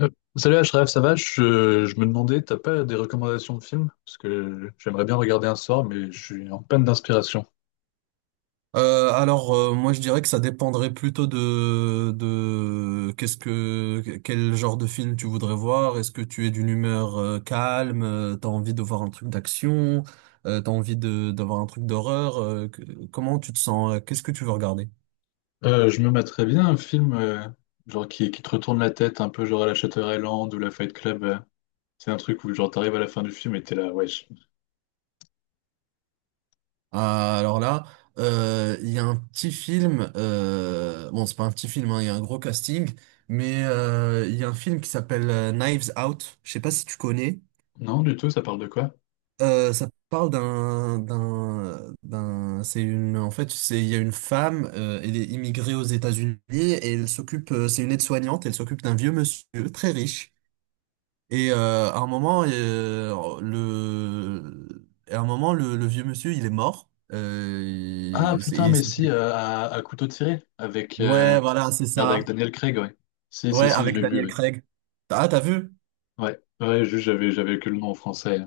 Euh, Salut Ashraf, ça va? Je me demandais, t'as pas des recommandations de films? Parce que j'aimerais bien regarder un soir, mais je suis en peine d'inspiration. Moi je dirais que ça dépendrait plutôt de qu'est-ce que quel genre de film tu voudrais voir. Est-ce que tu es d'une humeur calme, t'as envie de voir un truc d'action, t'as envie de d'avoir un truc d'horreur. Comment tu te sens? Qu'est-ce que tu veux regarder? Je me mettrais bien un film genre qui te retourne la tête, un peu genre à la Shutter Island ou la Fight Club. C'est un truc où genre t'arrives à la fin du film et t'es là, wesh. Ah, alors là, il y a un petit film. Bon, c'est pas un petit film, hein, il y a un gros casting, mais il y a un film qui s'appelle Knives Out. Je sais pas si tu connais. Non, du tout, ça parle de quoi? Ça parle c'est une, en fait, c'est, il y a une femme, elle est immigrée aux États-Unis et elle s'occupe, c'est une aide-soignante, elle s'occupe d'un vieux monsieur très riche. Et à un moment, à un moment, le vieux monsieur, il est mort. Ah putain, mais si, à couteau tiré, avec, Ouais, voilà, c'est merde, avec ça. Daniel Craig, ouais. Si, si, Ouais, si, je avec l'ai vu, Daniel oui. Craig. Ah, t'as vu? Ouais, ouais, juste j'avais que le nom en français.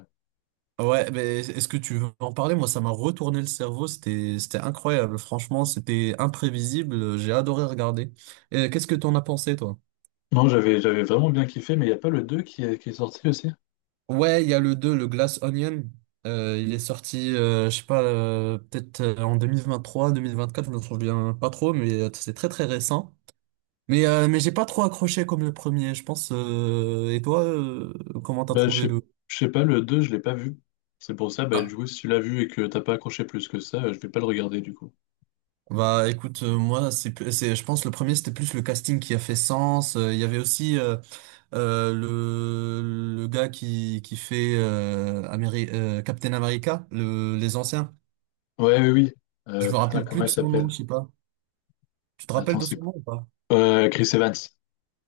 Ouais, mais est-ce que tu veux en parler? Moi, ça m'a retourné le cerveau. C'était incroyable. Franchement, c'était imprévisible. J'ai adoré regarder. Qu'est-ce que t'en as pensé, toi? Non, j'avais vraiment bien kiffé, mais il n'y a pas le 2 qui est sorti aussi? Ouais, il y a le 2 le Glass Onion. Il est sorti, je sais pas, peut-être en 2023, 2024, je me souviens pas trop, mais c'est très très récent. Mais j'ai pas trop accroché comme le premier, je pense. Et toi, comment t'as Bah, je trouvé sais, le... je sais pas, le 2 je l'ai pas vu. C'est pour ça, bah, Ah. du coup, si tu l'as vu et que t'as pas accroché plus que ça, je vais pas le regarder, du coup. Bah écoute, moi, c'est, je pense le premier, c'était plus le casting qui a fait sens. Il y avait aussi... Le gars qui fait Captain America, les anciens. Ouais, oui, oui. Je me Putain, rappelle comment plus de il son nom, s'appelle? je sais pas. Tu te rappelles Attends, de c'est son quoi? nom ou pas? Chris Evans.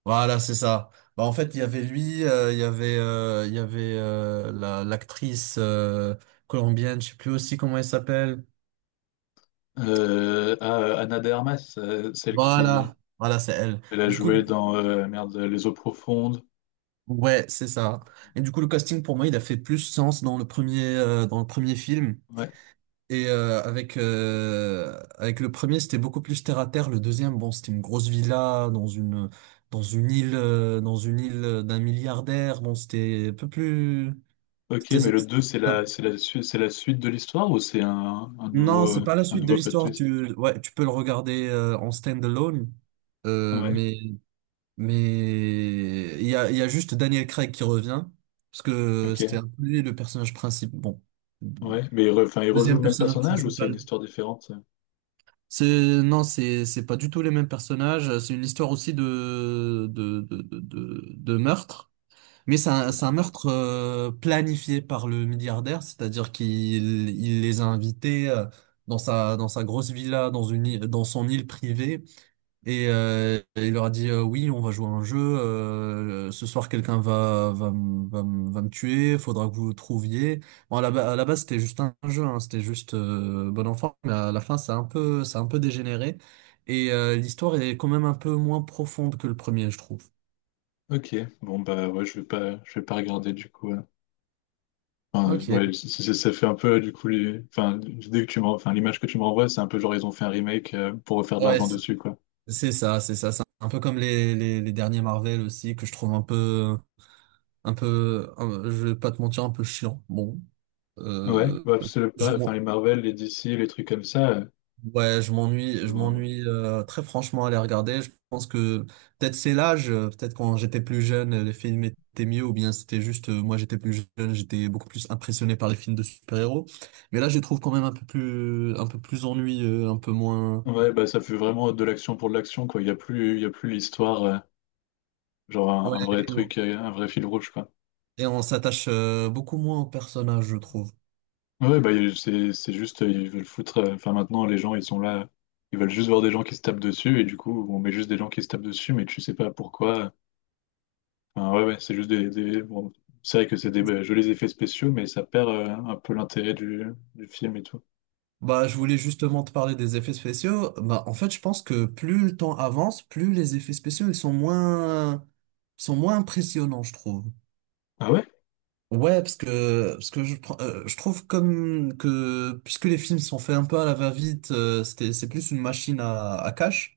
Voilà, c'est ça. Bah, en fait, il y avait lui, il y avait l'actrice colombienne, je sais plus aussi comment elle s'appelle. Ana de Armas, celle qui, Voilà, voilà, c'est elle. elle a Du coup, joué dans, merde, Les Eaux Profondes. ouais, c'est ça. Et du coup, le casting pour moi, il a fait plus sens dans le premier film. Ouais. Et avec le premier, c'était beaucoup plus terre à terre. Le deuxième, bon, c'était une grosse villa dans une île d'un milliardaire. Bon, c'était un peu plus. Ok, c'était- mais le 2 c'est la, Non, c'est la, su- c'est la suite de l'histoire ou c'est un nouveau, non, c'est pas la un suite de nouveau plot l'histoire. twist? Tu Ouais, tu peux le regarder en stand-alone. Euh, Ouais, mais mais il y a juste Daniel Craig qui revient parce que ok, c'était un peu lui le personnage principal. Bon, ouais. Mais il, enfin, il rejoue deuxième le même personnage personnage ou c'est une principal. histoire différente? Ça C'est Non, c'est pas du tout les mêmes personnages. C'est une histoire aussi de meurtre, mais Ouais. c'est un meurtre planifié par le milliardaire, c'est-à-dire qu'il il les a invités dans sa grosse villa, dans son île privée, et il leur a dit oui, on va jouer à un jeu. Ce soir, quelqu'un va me tuer. Faudra que vous le trouviez. Bon, à la base, c'était juste un jeu. Hein, c'était juste bon enfant. Mais à la fin, ça a un peu dégénéré. Et l'histoire est quand même un peu moins profonde que le premier, je trouve. Ok, bon bah ouais, je vais pas regarder du coup. Enfin, ouais, Ok. Ça fait un peu du coup, enfin, l'idée que tu m'en- enfin, l'image que tu me renvoies, c'est un peu genre ils ont fait un remake pour refaire de Ouais, l'argent c'est dessus, quoi. c'est ça, c'est ça. C'est un peu comme les derniers Marvel aussi que je trouve un peu. Je vais pas te mentir, un peu chiant. Bon. Ouais, Euh, bah, c'est le je, pas, enfin, les Marvel, les DC, les trucs comme ça. Ouais, je genre, m'ennuie très franchement à les regarder. Je pense que peut-être c'est l'âge, peut-être quand j'étais plus jeune, les films étaient mieux, ou bien c'était juste moi j'étais plus jeune, j'étais beaucoup plus impressionné par les films de super-héros. Mais là, je les trouve quand même un peu plus ennuyeux, un peu moins. Ouais, bah ça fait vraiment de l'action pour de l'action, quoi. Il y a plus l'histoire. Genre un, Ouais, un vrai truc, un vrai fil rouge, quoi. et on s'attache beaucoup moins aux personnages, je trouve. Ouais, c'est juste, ils veulent foutre. Enfin maintenant, les gens, ils sont là, ils veulent juste voir des gens qui se tapent dessus, et du coup, on met juste des gens qui se tapent dessus, mais tu sais pas pourquoi. Enfin, ouais, ouais, c'est juste bon, c'est vrai que c'est des jolis effets spéciaux, mais ça perd un peu l'intérêt du film et tout. Bah, je voulais justement te parler des effets spéciaux. Bah, en fait, je pense que plus le temps avance, plus les effets spéciaux ils sont moins impressionnants, je trouve. Ah ouais? Ouais, parce que je trouve comme que puisque les films sont faits un peu à la va-vite, c'est plus une machine à cash.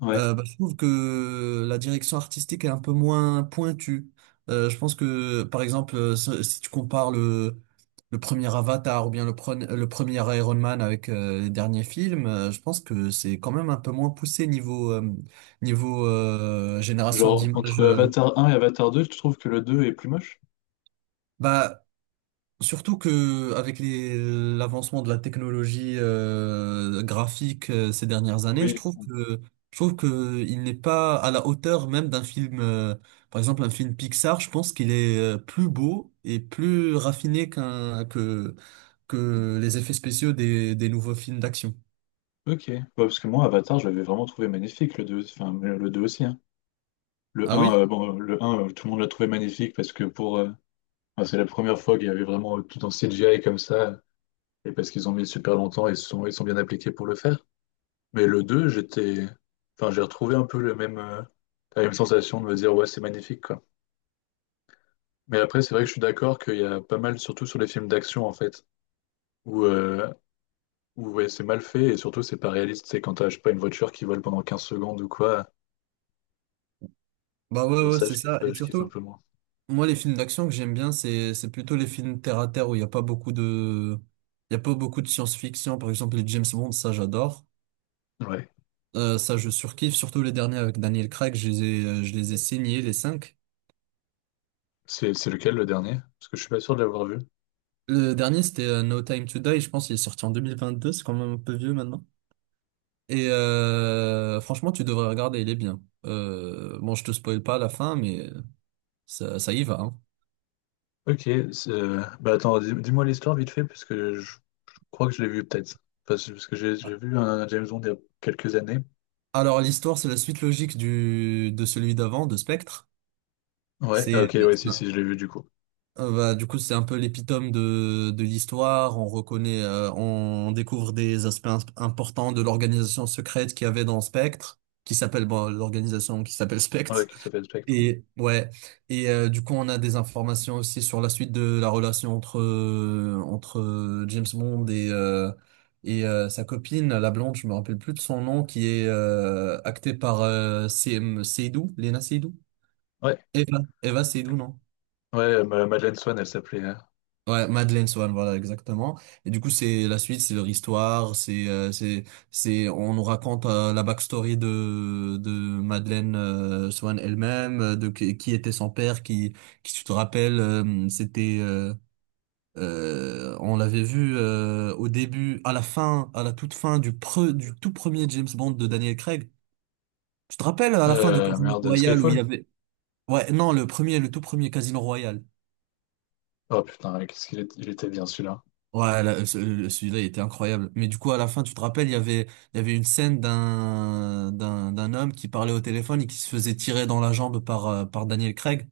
Ouais. Bah, je trouve que la direction artistique est un peu moins pointue. Je pense que par exemple, si tu compares le premier Avatar ou bien le premier Iron Man avec les derniers films, je pense que c'est quand même un peu moins poussé niveau génération Genre d'images. entre Avatar 1 et Avatar 2, tu trouves que le 2 est plus moche? Bah, surtout que avec l'avancement de la technologie graphique ces dernières années, Oui. Je trouve que il n'est pas à la hauteur même d'un film, par exemple un film Pixar. Je pense qu'il est plus beau et plus raffiné qu'un que les effets spéciaux des nouveaux films d'action. Ok. Ouais, parce que moi, Avatar, je l'avais vraiment trouvé magnifique, le 2, enfin le 2 aussi, hein. Le Ah un, oui? Bon, le un, tout le monde l'a trouvé magnifique parce que pour, enfin, c'est la première fois qu'il y avait vraiment tout en CGI comme ça et parce qu'ils ont mis super longtemps et ils sont bien appliqués pour le faire. Mais le 2, j'étais, enfin, j'ai retrouvé un peu le même, la même sensation de me dire ouais, c'est magnifique quoi. Mais après, c'est vrai que je suis d'accord qu'il y a pas mal, surtout sur les films d'action en fait, où, euh, où ouais, c'est mal fait et surtout c'est pas réaliste. C'est quand t'as, je sais pas, une voiture qui vole pendant 15 secondes ou quoi. Bah Alors ouais, ouais, ça, c'est ça. Et je kiffe un surtout, peu moins. moi les films d'action que j'aime bien, c'est plutôt les films terre à terre où il y a pas beaucoup de science-fiction. Par exemple les James Bond, ça j'adore. Ouais. Ça, je surkiffe, surtout les derniers avec Daniel Craig, je les ai signés, les cinq. C'est lequel le dernier? Parce que je suis pas sûr de l'avoir vu. Le dernier, c'était No Time to Die, je pense qu'il est sorti en 2022, c'est quand même un peu vieux maintenant. Et franchement, tu devrais regarder, il est bien. Bon, je te spoil pas la fin, mais ça y va, hein. Ok, bah attends, dis-moi l'histoire vite fait, parce que je crois que je l'ai vu peut-être. Parce que j'ai vu un James Bond il y a quelques années. Alors, l'histoire, c'est la suite logique de celui d'avant, de Spectre. Ouais, ah, ok, C'est euh, ouais, si, si, je l'ai vu du coup. Du coup, c'est un peu l'épitome de l'histoire. On découvre des aspects importants de l'organisation secrète qu'il y avait dans Spectre, qui s'appelle, bon, l'organisation qui s'appelle Ouais, Spectre. qui s'appelle Spectre. Ouais, Et, ouais. Et, du coup, on a des informations aussi sur la suite de la relation entre James Bond et sa copine, la blonde, je me rappelle plus de son nom, qui est, actée par, C M Seydoux, Lena Seydoux. ouais, Eva Seydoux, non? ouais Madeleine Swan, elle s'appelait. Ouais, Madeleine Swan, voilà, exactement. Et du coup, c'est la suite, c'est leur histoire, on nous raconte la backstory de Madeleine Swan elle-même, de qui était son père, qui tu te rappelles, on l'avait vu au début, à la toute fin du tout premier James Bond de Daniel Craig. Tu te rappelles à la fin de Casino Merde, Royale où il y Skyfall? avait, ouais, non, le tout premier Casino Royale. Oh putain, ouais, qu'est-ce qu'il était bien celui-là. Ouais, là, celui-là, il était incroyable. Mais du coup, à la fin, tu te rappelles, il y avait une scène d'un homme qui parlait au téléphone et qui se faisait tirer dans la jambe par Daniel Craig.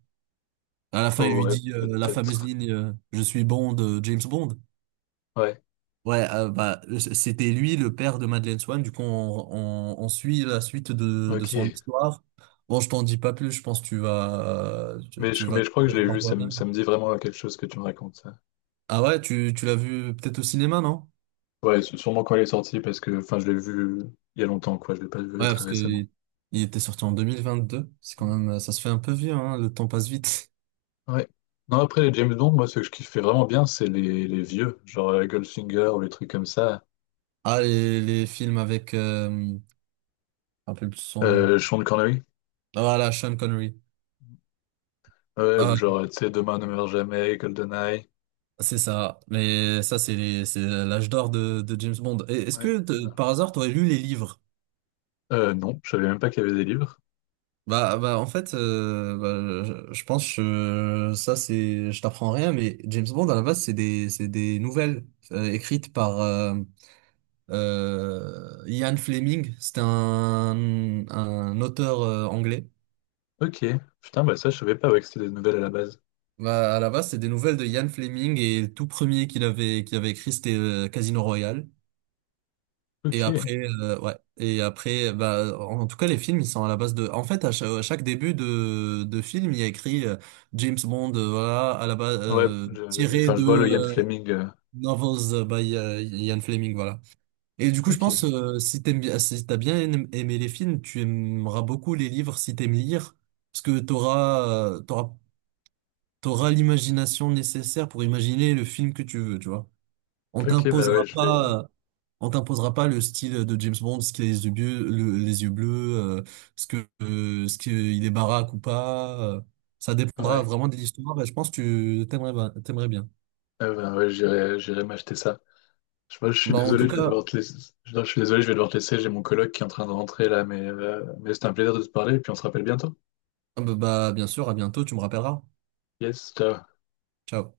À la fin, il Oh, lui ouais, dit la fameuse peut-être. ligne Je suis Bond, James Bond. Ouais, Ouais, bah, c'était lui, le père de Madeleine Swan. Du coup, on suit la suite de son ok. histoire. Bon, je t'en dis pas plus, je pense que Mais je crois tu que vas je le l'ai vu, voir toi-même. ça me dit vraiment quelque chose que tu me racontes, ça. Ah ouais, tu l'as vu peut-être au cinéma, non? Ouais, sûrement quand elle est sortie, parce que enfin, je l'ai vu il y a longtemps, quoi, je l'ai pas vu Ouais, très parce que récemment. Il était sorti en 2022. C'est quand même, ça se fait un peu vieux, hein. Le temps passe vite. Ouais. Non, après les James Bond, moi, ce que je kiffais vraiment bien, c'est les vieux, genre Goldfinger ou les trucs comme ça. Ah, les films avec, je me rappelle plus son nom. Sean Connery, Ah, voilà, Sean Connery. ouais, ou Ah, genre, tu sais, Demain ne meurt jamais, GoldenEye. c'est ça. Mais ça, c'est l'âge d'or de James Bond. Et est-ce Ouais. que par hasard, t'aurais lu les livres? Non, je savais même pas qu'il y avait des livres. Bah, en fait, je pense que je t'apprends rien, mais James Bond à la base, c'est des nouvelles écrites par Ian Fleming, c'était un auteur anglais. Ok, putain, bah ça, je savais pas ouais, que c'était des nouvelles à la base. Bah, à la base, c'est des nouvelles de Ian Fleming et le tout premier qu'il avait écrit, c'était Casino Royale. Et Ok, après, ouais. Et après, bah, en tout cas, les films, ils sont à la base de. En fait, à chaque, début de film, il y a écrit James Bond, voilà, à la base ouais, tiré enfin, je de vois le Ian Fleming. Novels by Ian Fleming, voilà. Et du coup, je Ok, pense, si t'aimes bien, si aimé les films, tu aimeras beaucoup les livres si t'aimes lire, parce que euh, t'auras, t'auras l'imagination nécessaire pour imaginer le film que tu veux, tu vois. On ok, bah ouais, t'imposera je vais. pas, euh, on t'imposera pas le style de James Bond, ce qui a les yeux bleus, euh, ce qu'il est baraque ou pas. Ça dépendra Ouais, vraiment de l'histoire, et je pense que t'aimerais bien. ah bah ouais, j'irai m'acheter ça. Je, moi, je suis Bah, en tout désolé, je vais cas, devoir te laisser. Je suis désolé, je vais devoir te laisser. J'ai mon coloc qui est en train de rentrer là, mais c'était un plaisir de te parler et puis on se rappelle bientôt. Bien sûr, à bientôt, tu me rappelleras. Yes, ciao. Ciao.